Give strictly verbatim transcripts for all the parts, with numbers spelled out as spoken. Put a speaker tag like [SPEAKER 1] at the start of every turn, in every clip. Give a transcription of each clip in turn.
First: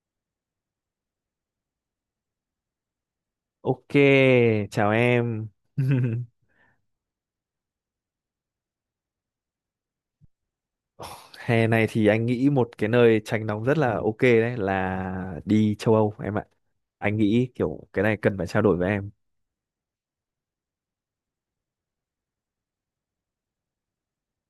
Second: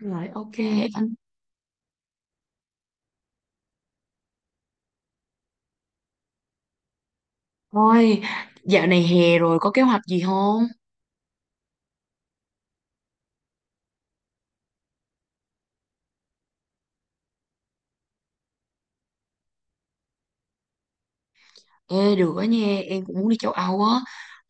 [SPEAKER 1] Rồi, ok anh.
[SPEAKER 2] Ok, chào em.
[SPEAKER 1] Thôi, dạo này hè rồi có kế hoạch gì không?
[SPEAKER 2] Hè này thì anh nghĩ một cái nơi tránh nóng rất là ok đấy là đi châu Âu em ạ. Anh nghĩ kiểu cái này cần phải trao đổi với em.
[SPEAKER 1] Ê, được đó nha, em cũng muốn đi châu Âu á.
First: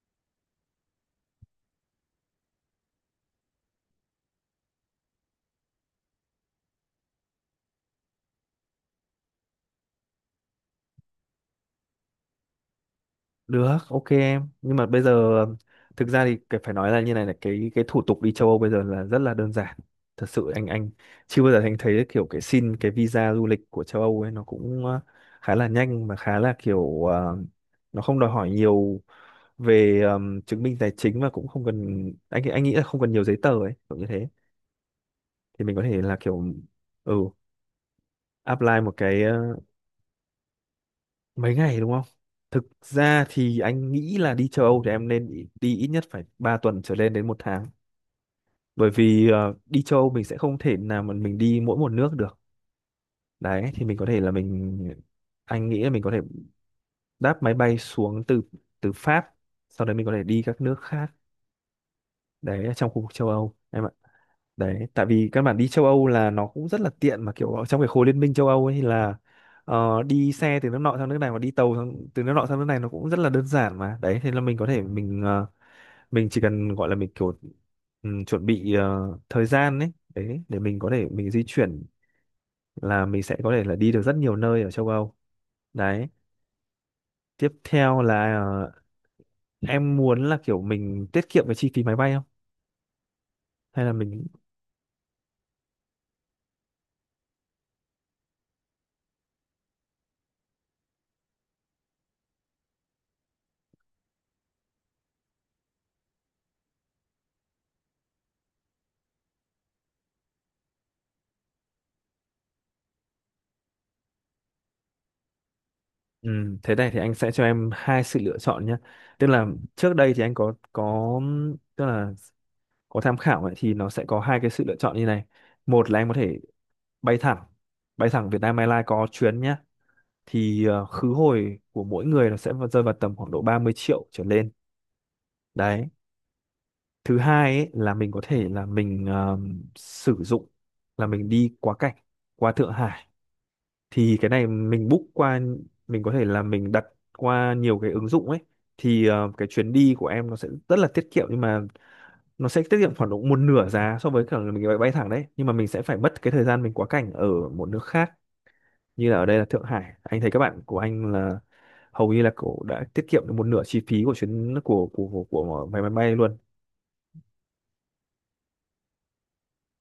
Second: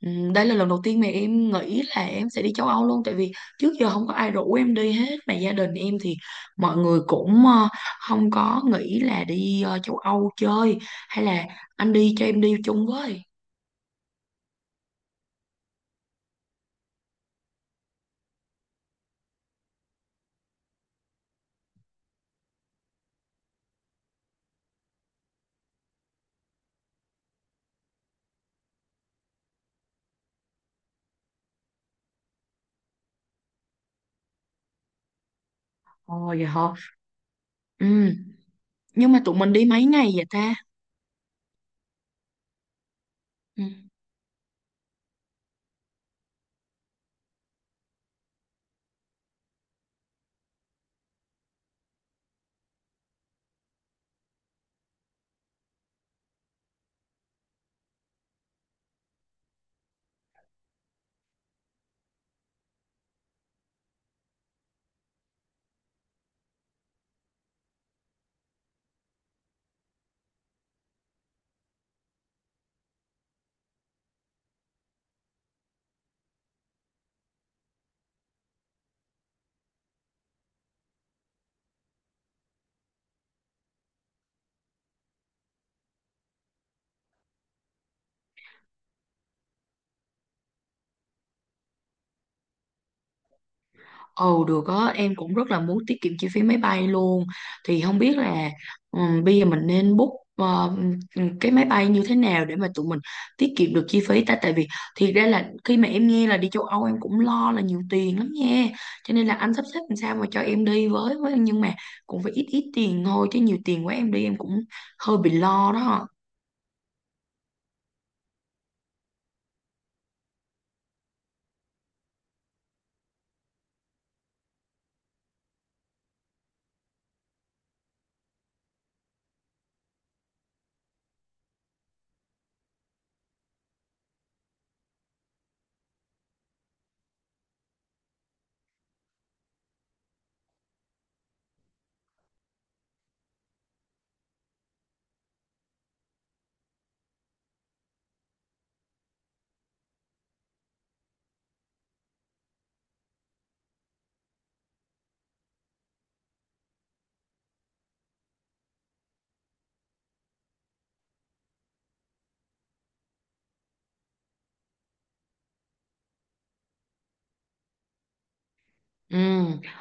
[SPEAKER 1] Ừm, Đây là lần đầu tiên mà em nghĩ là em sẽ đi châu Âu luôn. Tại vì trước giờ không có ai rủ em đi hết. Mà gia đình em thì mọi người cũng ờ, không có nghĩ là đi ờ, châu Âu chơi. Hay là anh đi cho em đi chung với.
[SPEAKER 2] Được, ok em. Nhưng mà bây giờ ừm, thực ra thì cái- phải nói là như này là cái cái thủ tục đi châu Âu bây giờ là rất là đơn giản. Thật sự anh anh chưa bao giờ anh thấy kiểu cái xin cái visa du lịch của châu Âu ấy nó cũng ờ, khá là nhanh mà khá là kiểu ờ, nó không đòi hỏi nhiều về ừm, chứng minh tài chính và cũng không cần anh anh nghĩ là không cần nhiều giấy tờ ấy, kiểu như thế. Thì mình có thể là
[SPEAKER 1] Ồ,
[SPEAKER 2] kiểu
[SPEAKER 1] vậy hả?
[SPEAKER 2] ừ
[SPEAKER 1] Ừ.
[SPEAKER 2] apply một
[SPEAKER 1] Nhưng
[SPEAKER 2] cái
[SPEAKER 1] mà tụi mình
[SPEAKER 2] ờ,
[SPEAKER 1] đi mấy ngày vậy ta?
[SPEAKER 2] mấy ngày đúng không? Thực ra thì
[SPEAKER 1] Ừ.
[SPEAKER 2] anh nghĩ là đi châu Âu thì em nên đi đi ít nhất phải ba tuần trở lên đến một tháng. Bởi vì ờ, đi châu Âu mình sẽ không thể nào mà mình đi mỗi một nước được. Đấy, thì mình có thể là mình anh nghĩ là mình có thể đáp máy bay xuống từ từ Pháp, sau đấy mình có thể đi các nước khác đấy ở trong khu vực châu Âu em ạ. Đấy, tại vì các bạn đi châu Âu là nó cũng rất là tiện mà kiểu ở trong cái khối liên minh châu Âu ấy thì là ờ, đi xe từ nước nọ sang nước này và đi tàu sang, từ nước nọ sang nước này nó cũng rất là đơn giản mà. Đấy, thế là mình có thể mình ờ, mình chỉ cần gọi là mình kiểu ừm, chuẩn bị ờ, thời gian ấy, đấy để mình có thể mình di chuyển là mình sẽ có thể là đi được rất nhiều nơi ở châu Âu. Đấy, tiếp theo là ờ, em muốn là kiểu mình tiết kiệm cái chi phí máy bay không? Hay là mình.
[SPEAKER 1] Ồ, được á, em cũng rất là muốn tiết kiệm chi phí máy bay luôn. Thì không biết là ừm, bây giờ mình nên book ờ, cái máy bay như thế nào để mà tụi mình tiết kiệm được chi phí ta, tại vì thiệt ra là khi mà em nghe là đi châu Âu em cũng lo là nhiều tiền lắm nha. Cho nên là anh sắp xếp làm sao mà cho em đi với với nhưng mà cũng phải ít ít tiền thôi, chứ nhiều tiền quá em đi em cũng hơi bị lo đó.
[SPEAKER 2] Ừ, thế này thì anh sẽ cho em hai sự lựa chọn nhé. Tức là trước đây thì anh có có tức là có tham khảo ấy, thì nó sẽ có hai cái sự lựa chọn như này. Một là anh có thể bay thẳng, bay thẳng Vietnam Airlines có chuyến nhé. Thì ờ, khứ hồi của mỗi người nó sẽ vào- rơi vào tầm khoảng độ ba mươi triệu trở lên. Đấy. Thứ hai ấy, là mình có thể là mình ờ, sử dụng là mình đi quá cảnh qua Thượng Hải thì cái này mình book qua mình có thể là mình đặt qua nhiều cái ứng dụng ấy thì ờ, cái chuyến đi của em nó sẽ rất là tiết kiệm nhưng mà nó sẽ tiết kiệm khoảng độ một nửa giá so với cả là mình bay bay thẳng đấy nhưng mà mình sẽ phải mất cái thời gian mình quá cảnh ở một nước khác như là ở đây là Thượng Hải anh thấy các bạn của anh là hầu như là cổ đã tiết kiệm được một nửa chi phí của chuyến của của của, của máy máy bay luôn.
[SPEAKER 1] Ừ,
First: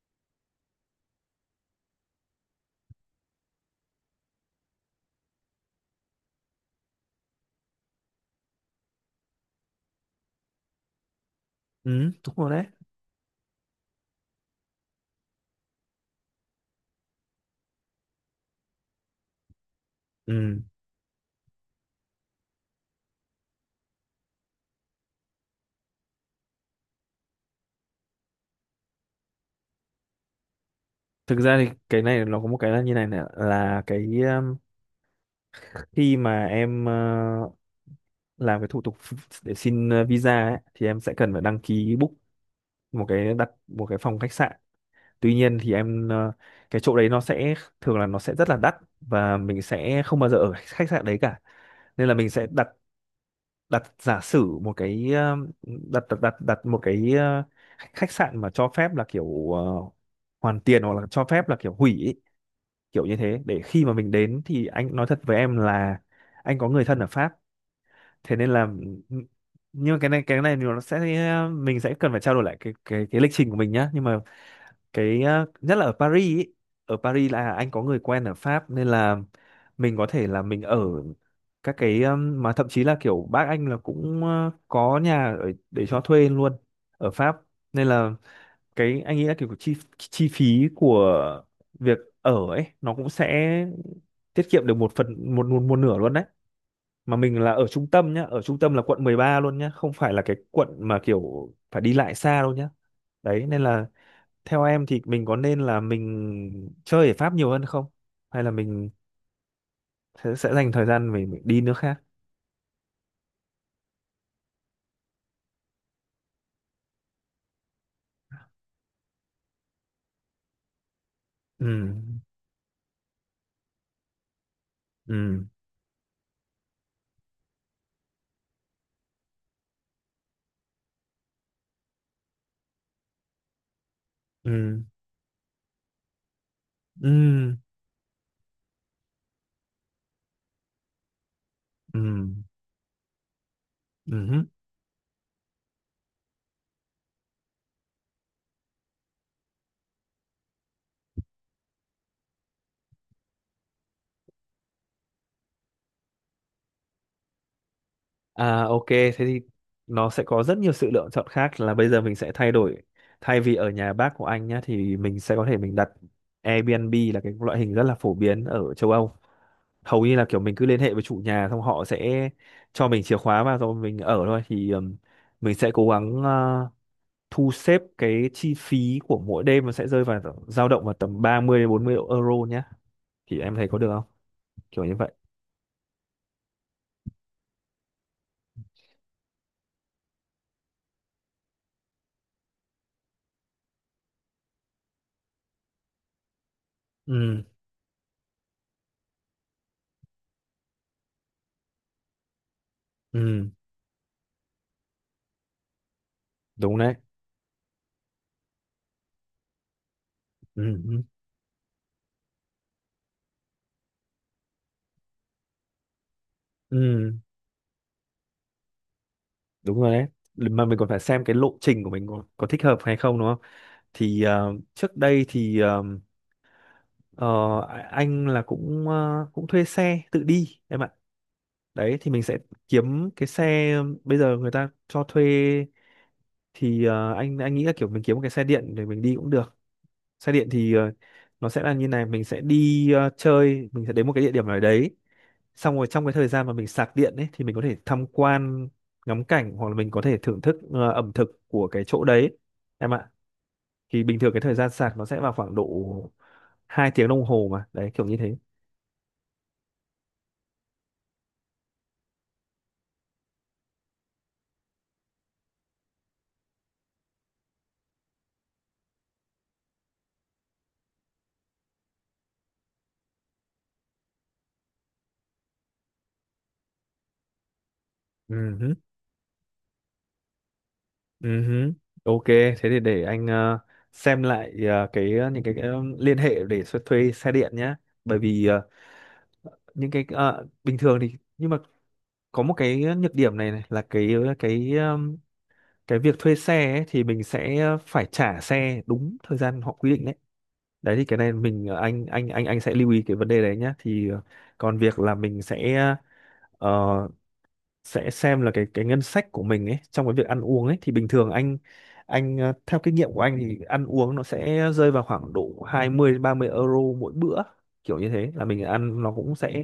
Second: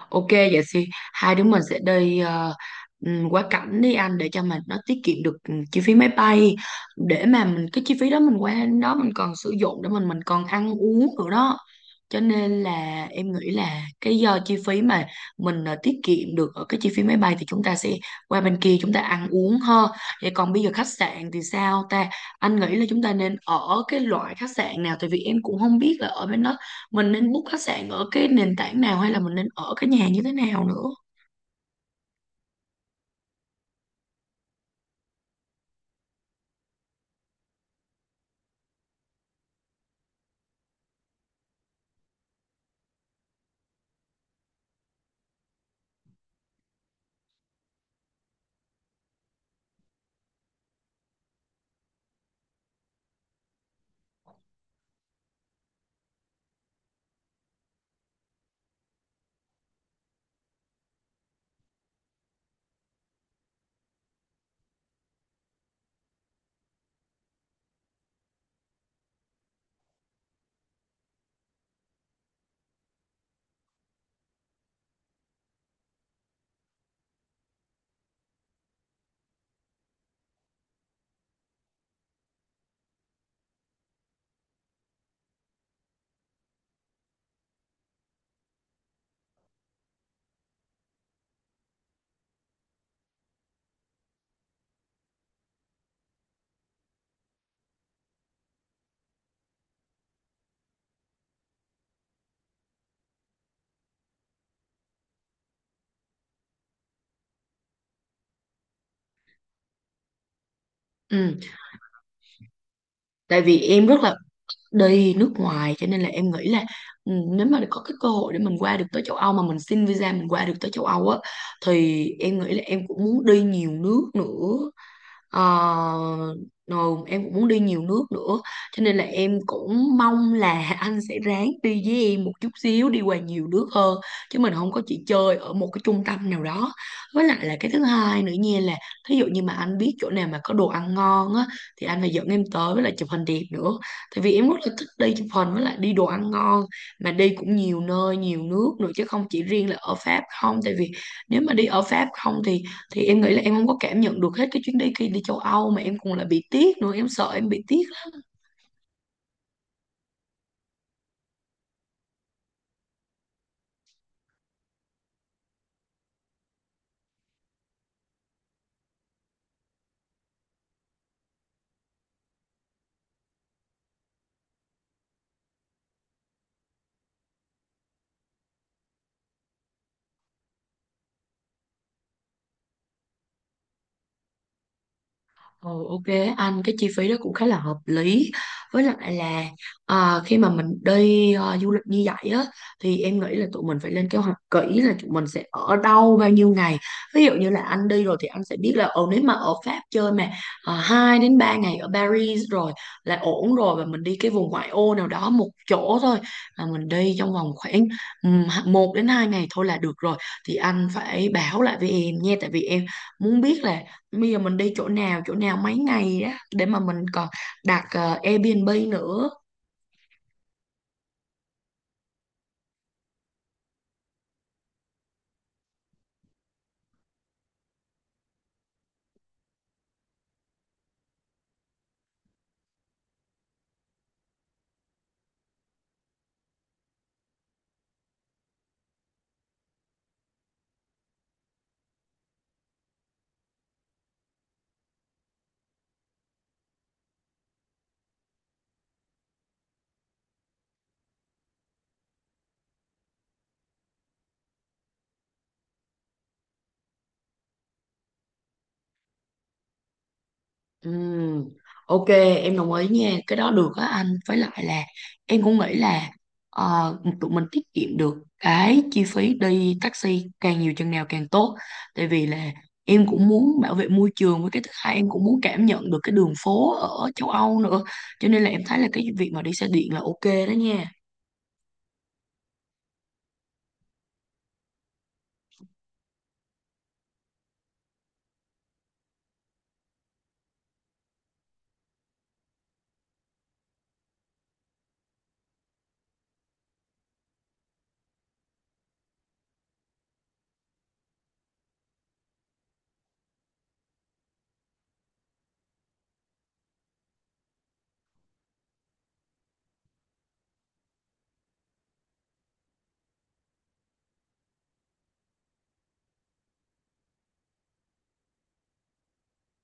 [SPEAKER 1] ok vậy thì hai đứa mình sẽ đi ờ, ừm, quá cảnh đi anh, để cho mình nó tiết kiệm được ừm, chi phí máy bay, để mà mình cái chi phí đó mình qua đến đó mình còn sử dụng để mình mình còn ăn uống nữa đó.
[SPEAKER 2] Ừ.
[SPEAKER 1] Cho
[SPEAKER 2] Đúng rồi
[SPEAKER 1] nên
[SPEAKER 2] đấy.
[SPEAKER 1] là em nghĩ là cái do chi phí mà mình ờ, tiết kiệm được ở cái chi phí máy bay, thì chúng ta sẽ qua bên kia chúng ta ăn uống ha. Vậy còn
[SPEAKER 2] Ừ.
[SPEAKER 1] bây giờ khách sạn thì sao ta? Anh nghĩ là chúng ta nên ở cái loại khách sạn nào, tại vì em cũng không biết là ở bên đó mình nên book khách sạn ở cái nền tảng nào, hay là mình nên ở cái nhà như thế nào nữa.
[SPEAKER 2] Thực ra thì cái này nó có một cái là như này này là cái um, khi mà em ờ, làm cái thủ tục ph- để xin ờ, visa ấy, thì em sẽ cần phải đăng ký book một cái đặt một cái phòng khách sạn. Tuy nhiên thì em ờ, cái chỗ đấy nó sẽ thường là nó sẽ rất là đắt và mình sẽ không bao giờ ở khách sạn đấy cả. Nên là mình sẽ đặt đặt giả sử một cái ờ, đặt đặt đặt, đặt một cái ờ, khách khách sạn mà cho phép là kiểu ờ, hoàn tiền hoặc là cho phép là kiểu hủy ý, kiểu như thế để khi mà mình đến thì anh nói thật với em là anh có người thân ở Pháp thế nên là nhưng mà cái này cái này thì nó sẽ mình sẽ cần phải trao đổi lại cái cái cái lịch trình của mình nhá nhưng mà cái ờ, nhất là ở Paris ý. Ở Paris là anh có người quen ở Pháp nên là mình có thể là mình ở các cái ừm, mà thậm chí là kiểu bác anh là cũng ờ, có nhà ở, để cho thuê luôn ở Pháp nên là cái anh nghĩ là kiểu chi chi phí của việc ở ấy nó cũng sẽ tiết kiệm được một phần một một, một nửa luôn đấy mà mình là ở trung tâm nhá ở trung tâm là quận mười ba luôn nhá không phải là cái quận mà kiểu phải đi lại xa đâu nhá đấy nên là theo em thì mình có nên là mình chơi ở Pháp nhiều hơn không hay là mình sẽ, sẽ dành thời gian mình,
[SPEAKER 1] Ừ,
[SPEAKER 2] mình đi nước khác.
[SPEAKER 1] tại vì em rất là đi nước ngoài, cho nên là em nghĩ là ừ, nếu mà có cái cơ hội để mình qua được tới châu Âu mà mình xin visa mình qua được tới châu Âu á,
[SPEAKER 2] Ừ,
[SPEAKER 1] thì em nghĩ là em cũng muốn đi nhiều nước nữa.
[SPEAKER 2] ừ,
[SPEAKER 1] Ờ, rồi em cũng muốn đi nhiều nước nữa, cho nên là em cũng mong là anh sẽ ráng đi với em một chút xíu đi qua nhiều nước hơn, chứ mình không
[SPEAKER 2] ừ,
[SPEAKER 1] có chỉ chơi ở một cái trung tâm nào đó.
[SPEAKER 2] ừ,
[SPEAKER 1] Với lại là cái thứ hai nữa nha, là thí dụ như mà anh biết chỗ nào mà có đồ ăn ngon á, thì anh
[SPEAKER 2] ừ,
[SPEAKER 1] phải dẫn em tới, với lại chụp hình đẹp nữa. Tại
[SPEAKER 2] ừ
[SPEAKER 1] vì
[SPEAKER 2] hứ.
[SPEAKER 1] em rất là thích đi chụp hình với lại đi đồ ăn ngon, mà đi cũng nhiều nơi nhiều nước nữa chứ không chỉ riêng là ở Pháp không. Tại vì nếu mà đi ở Pháp không thì thì em nghĩ là em không có cảm nhận được hết cái chuyến đi kia đi châu Âu, mà em còn là bị tiếc nữa, em sợ em bị tiếc lắm.
[SPEAKER 2] À, ok, thế thì nó sẽ có rất nhiều sự lựa chọn khác là bây giờ mình sẽ thay đổi thay vì ở nhà bác của anh nhá thì mình sẽ có thể mình đặt Airbnb là cái loại hình rất là phổ biến ở châu Âu hầu như là kiểu mình cứ liên hệ với chủ nhà xong họ sẽ cho mình chìa khóa và rồi mình ở thôi thì ừm, mình sẽ cố gắng ờ, thu xếp cái chi phí của mỗi đêm nó sẽ rơi vào dao động vào tầm ba mươi đến bốn mươi euro nhé thì em thấy có được không kiểu như vậy.
[SPEAKER 1] Ừ, ok anh, cái chi phí đó cũng khá là hợp lý. Với lại là à, khi mà mình đi à, du lịch như vậy á, thì em nghĩ là tụi mình phải lên kế hoạch kỹ là tụi mình sẽ ở đâu bao nhiêu ngày. Ví dụ
[SPEAKER 2] Ừ,
[SPEAKER 1] như là anh đi rồi thì anh sẽ biết là ừ, nếu mà ở Pháp chơi mà à, hai đến ba ngày ở Paris rồi là
[SPEAKER 2] ừ,
[SPEAKER 1] ổn rồi, và mình đi cái vùng ngoại ô nào đó một chỗ thôi. Là
[SPEAKER 2] đúng
[SPEAKER 1] mình
[SPEAKER 2] đấy,
[SPEAKER 1] đi trong vòng khoảng um, một đến hai ngày thôi là được rồi, thì
[SPEAKER 2] ừ,
[SPEAKER 1] anh
[SPEAKER 2] ừ,
[SPEAKER 1] phải báo lại với em nha, tại vì em muốn biết là bây giờ mình đi chỗ nào chỗ nào mấy ngày đó, để mà mình
[SPEAKER 2] ừ,
[SPEAKER 1] còn đặt ờ, Airbnb nữa.
[SPEAKER 2] đúng rồi đấy mà mình còn phải xem cái lộ trình của mình có, có thích hợp hay không đúng không thì ờ, trước đây thì ờ, ờ, anh là cũng ờ, cũng thuê xe tự đi em ạ đấy thì mình sẽ kiếm cái xe bây giờ người ta cho thuê thì ờ, anh anh nghĩ là kiểu mình kiếm một cái xe điện để mình đi cũng được xe điện thì ờ, nó sẽ là như này mình sẽ đi ờ, chơi mình sẽ đến một cái địa điểm nào đấy xong rồi trong cái thời gian mà mình sạc điện ấy thì mình có thể tham quan ngắm cảnh hoặc là mình có thể thưởng thức ờ, ẩm thực của cái chỗ đấy em ạ thì bình thường cái thời gian sạc nó sẽ vào khoảng độ hai tiếng đồng hồ mà đấy kiểu như thế.
[SPEAKER 1] Ừm, ok em đồng ý nha, cái đó được á anh. Với lại là em cũng nghĩ là ờ, tụi mình tiết kiệm được cái chi phí đi taxi càng nhiều chừng nào càng tốt, tại vì là em cũng muốn bảo vệ môi trường, với cái thứ hai em cũng muốn cảm nhận được cái đường phố ở châu Âu nữa. Cho nên là em
[SPEAKER 2] Ừ.
[SPEAKER 1] thấy là cái việc mà đi xe điện là ok đó nha.
[SPEAKER 2] Ừ hứ. Ok, thế thì để anh ờ, xem lại ờ, cái ờ, những cái, cái ờ, liên hệ để thuê, thuê xe điện nhé. Bởi vì ờ, những cái ờ, bình thường thì nhưng mà có một cái nhược điểm này, này là cái ờ, cái ờm, cái việc thuê xe ấy, thì mình sẽ phải trả xe đúng thời gian họ quy định đấy. Đấy thì cái này mình ờ, anh anh anh anh sẽ lưu ý cái vấn đề đấy nhé. Thì ờ, còn việc là mình sẽ ờ, sẽ xem là cái cái ngân sách của mình ấy trong cái việc ăn uống ấy thì bình thường anh anh ờ, theo kinh nghiệm của anh thì ăn uống nó sẽ rơi vào khoảng độ hai mươi đến ba mươi euro mỗi bữa kiểu như thế là mình ăn nó cũng sẽ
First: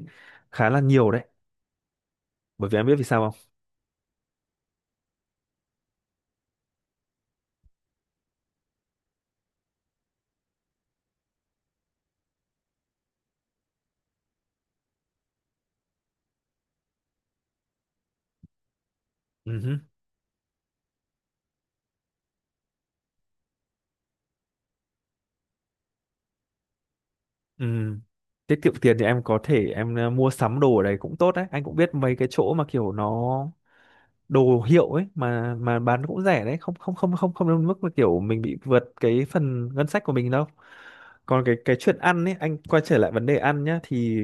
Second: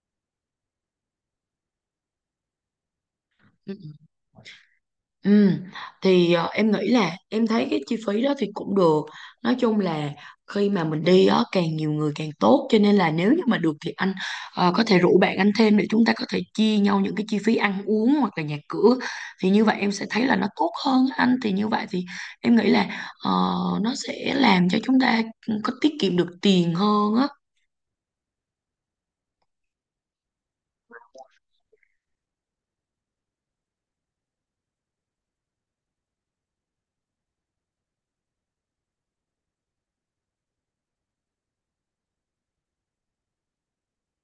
[SPEAKER 2] khá là nhiều đấy bởi vì em biết vì sao không.
[SPEAKER 1] Ừ, thì ờ, em nghĩ là em thấy cái chi phí đó thì cũng được. Nói chung là khi mà mình đi á càng nhiều người càng tốt, cho nên là nếu như mà được thì anh ờ, có thể rủ bạn anh thêm để chúng ta có thể chia nhau những cái chi phí ăn uống hoặc là nhà cửa, thì
[SPEAKER 2] Ừ
[SPEAKER 1] như
[SPEAKER 2] hứ.
[SPEAKER 1] vậy em sẽ thấy là nó tốt hơn á anh. Thì như vậy thì em nghĩ là ờ, nó sẽ làm cho chúng ta ừ, có tiết kiệm được tiền hơn á.
[SPEAKER 2] Ừ. Tiết kiệm tiền thì em có thể em ờ, mua sắm đồ ở đấy cũng tốt đấy anh cũng biết mấy cái chỗ mà kiểu nó đồ hiệu ấy mà mà bán cũng rẻ đấy không không không không không đến mức là kiểu mình bị vượt cái phần ngân sách của mình đâu còn cái cái chuyện ăn ấy anh quay trở lại vấn đề ăn nhá thì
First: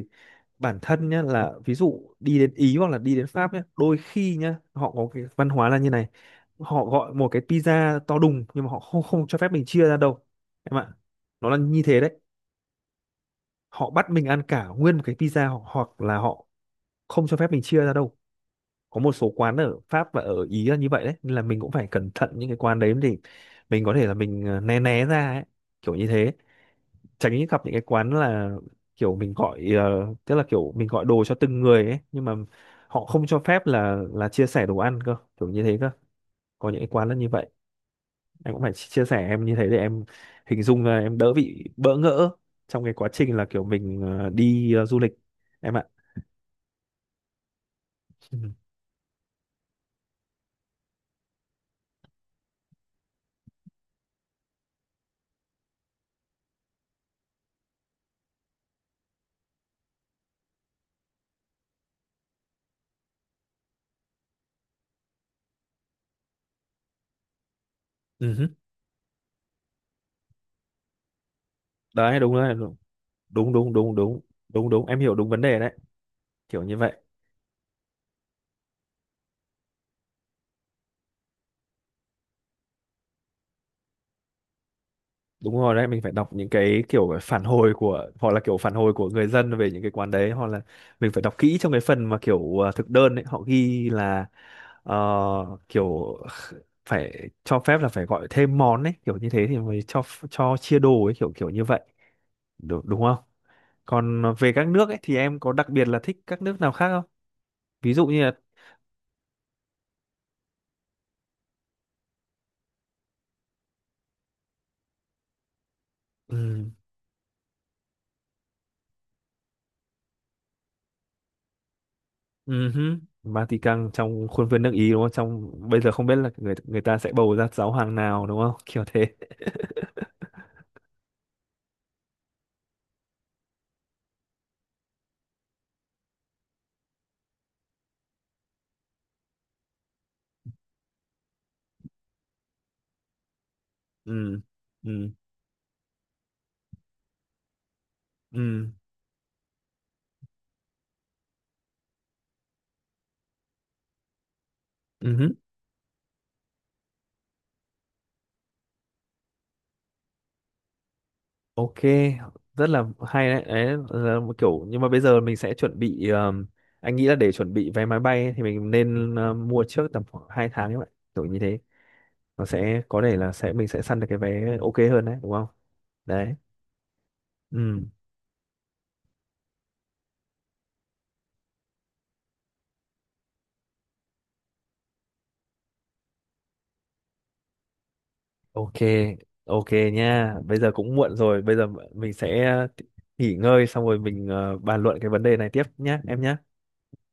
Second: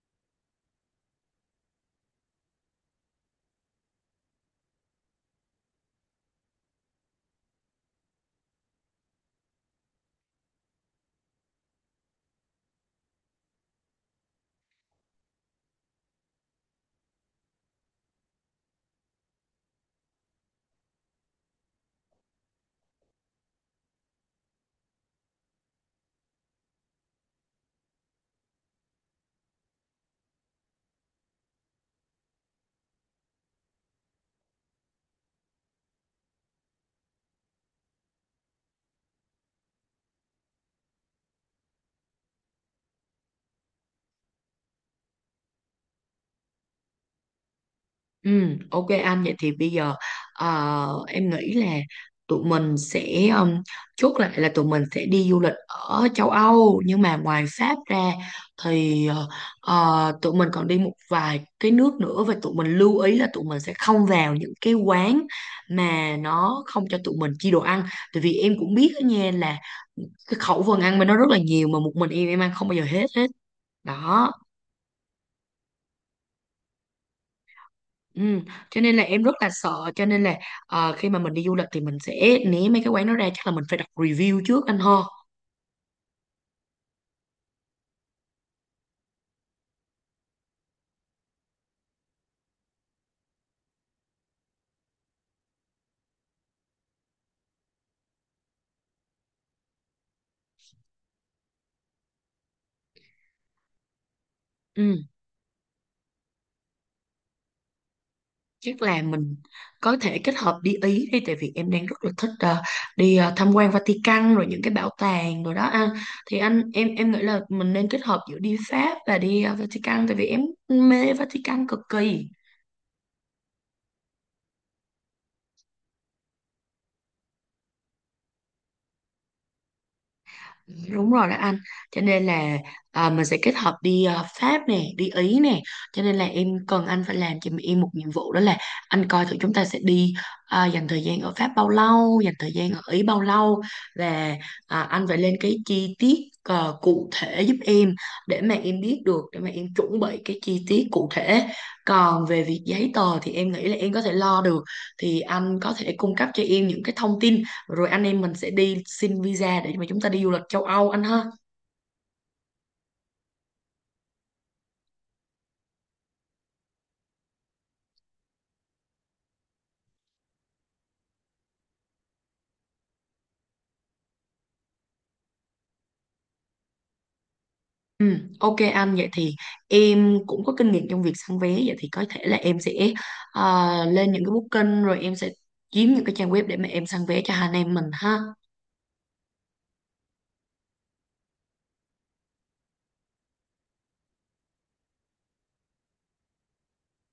[SPEAKER 2] bản thân nhá là ví dụ đi đến Ý hoặc là đi đến Pháp nhá đôi khi nhá họ có cái văn hóa là như này họ gọi một cái pizza to đùng nhưng mà họ không không cho phép mình chia ra đâu em ạ nó là như thế đấy họ bắt mình ăn cả nguyên một cái pizza hoặc hoặc là họ không cho phép mình chia ra đâu có một số quán ở Pháp và ở Ý là như vậy đấy nên là mình cũng phải cẩn thận những cái quán đấy để mình có thể là mình ờ, né né ra ấy kiểu như thế tránh gặp những cái quán là kiểu mình gọi ờ, tức là kiểu mình gọi đồ cho từng người ấy nhưng mà họ không cho phép là là chia sẻ đồ ăn cơ kiểu như thế cơ có những cái quán là như vậy em cũng phải chi- chia sẻ em như thế để em hình dung là em đỡ bị bỡ ngỡ trong cái quá trình là kiểu mình ờ, đi ờ, du lịch em ạ.
[SPEAKER 1] Ừ,
[SPEAKER 2] Ừ.
[SPEAKER 1] ok anh, vậy thì bây giờ ờ, em nghĩ là tụi mình sẽ um, chốt lại là tụi mình sẽ đi du lịch ở châu Âu, nhưng mà ngoài Pháp ra thì ờ, ờ, tụi mình còn đi một vài cái nước nữa, và tụi mình lưu ý là tụi mình sẽ không vào những cái quán mà nó không cho tụi mình chi đồ ăn. Tại vì
[SPEAKER 2] Ừ.
[SPEAKER 1] em cũng biết đó nha là cái khẩu phần ăn mà nó rất là nhiều, mà một mình
[SPEAKER 2] Đấy
[SPEAKER 1] em
[SPEAKER 2] đúng
[SPEAKER 1] em ăn
[SPEAKER 2] rồi,
[SPEAKER 1] không bao giờ hết hết
[SPEAKER 2] đúng, đúng, đúng, đúng,
[SPEAKER 1] đó.
[SPEAKER 2] đúng, đúng, em hiểu đúng vấn đề đấy kiểu như vậy.
[SPEAKER 1] Ừ. Cho nên là em rất là sợ, cho nên là ờ, khi mà mình đi du lịch thì mình sẽ né mấy cái quán đó ra, chắc là mình phải đọc review trước anh ho.
[SPEAKER 2] Đúng, rồi đấy mình phải đọc những cái kiểu phản hồi của hoặc là kiểu phản hồi của người dân về những cái quán đấy hoặc là mình phải đọc kỹ trong cái phần mà kiểu ờ, thực đơn ấy họ ghi là ờ, kiểu phải cho phép là phải gọi thêm món ấy kiểu như thế thì mới cho cho chia đồ ấy kiểu kiểu như vậy đúng, đúng không? Còn về các nước
[SPEAKER 1] Ừ.
[SPEAKER 2] ấy thì em có đặc biệt là thích các nước nào khác không, ví dụ như là.
[SPEAKER 1] Chắc là mình có thể kết hợp đi Ý đi, tại vì em đang rất là thích ờ, đi ờ, tham quan Vatican rồi những cái bảo tàng rồi đó anh. Thì anh
[SPEAKER 2] Ừ.
[SPEAKER 1] em em nghĩ là mình nên kết hợp giữa đi Pháp và đi ờ, Vatican, tại vì em mê Vatican cực kỳ.
[SPEAKER 2] Ừ hứ. Vatican trong khuôn viên nước Ý đúng không? Trong bây giờ không biết là người người ta sẽ bầu ra giáo hoàng nào đúng không? Kiểu thế.
[SPEAKER 1] Đúng rồi đó anh, cho nên là à, mình sẽ kết hợp đi à, Pháp nè, đi Ý nè, cho nên là em cần anh phải làm cho em một nhiệm vụ đó là anh coi thử chúng ta sẽ đi à, dành thời gian ở Pháp bao lâu, dành thời gian ở Ý bao lâu, và
[SPEAKER 2] Ừ.
[SPEAKER 1] à, anh
[SPEAKER 2] Ừ.
[SPEAKER 1] phải lên cái chi tiết à, cụ thể giúp em, để mà
[SPEAKER 2] Ừ.
[SPEAKER 1] em biết được, để mà em chuẩn bị cái chi tiết cụ thể. Còn về việc giấy tờ thì em nghĩ là em có thể lo được,
[SPEAKER 2] Ừ
[SPEAKER 1] thì
[SPEAKER 2] hứ.
[SPEAKER 1] anh có thể cung cấp cho em những cái thông tin, rồi anh em mình sẽ đi xin visa để mà chúng ta đi du lịch châu Âu anh ha.
[SPEAKER 2] Ok, rất là hay đấy. Đấy là một kiểu nhưng mà bây giờ mình sẽ chuẩn bị ờm, anh nghĩ là để chuẩn bị vé máy bay ấy, thì mình nên ờ, mua trước tầm khoảng hai tháng các bạn. Kiểu như thế. Nó sẽ có thể là sẽ mình sẽ săn được cái vé ok hơn đấy, đúng không? Đấy. Ừ.
[SPEAKER 1] Ừ, ok anh, vậy thì em cũng có kinh nghiệm trong việc săn vé, vậy thì có thể là em sẽ ờ, lên những cái booking rồi em sẽ kiếm những cái trang web để mà em săn vé cho hai anh em mình ha.
[SPEAKER 2] Ok, ok nha. Bây giờ cũng muộn rồi, bây giờ mình sẽ ờ, nghỉ ngơi xong rồi mình ờ, bàn luận cái vấn đề này tiếp nhé, em nhé.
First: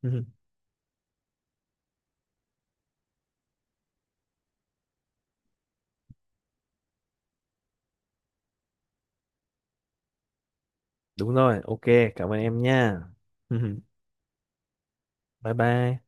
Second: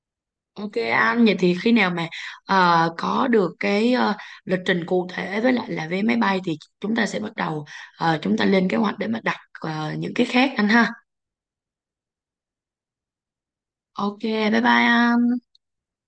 [SPEAKER 1] Ok anh, vậy thì khi nào mà ờ, có được cái ờ, lịch trình cụ thể với lại là vé máy bay, thì chúng ta sẽ bắt đầu ờ, chúng ta lên kế hoạch để mà đặt ờ, những cái khác anh ha.
[SPEAKER 2] Đúng rồi, ok, cảm ơn em nha.
[SPEAKER 1] Ok bye bye anh.
[SPEAKER 2] Bye bye.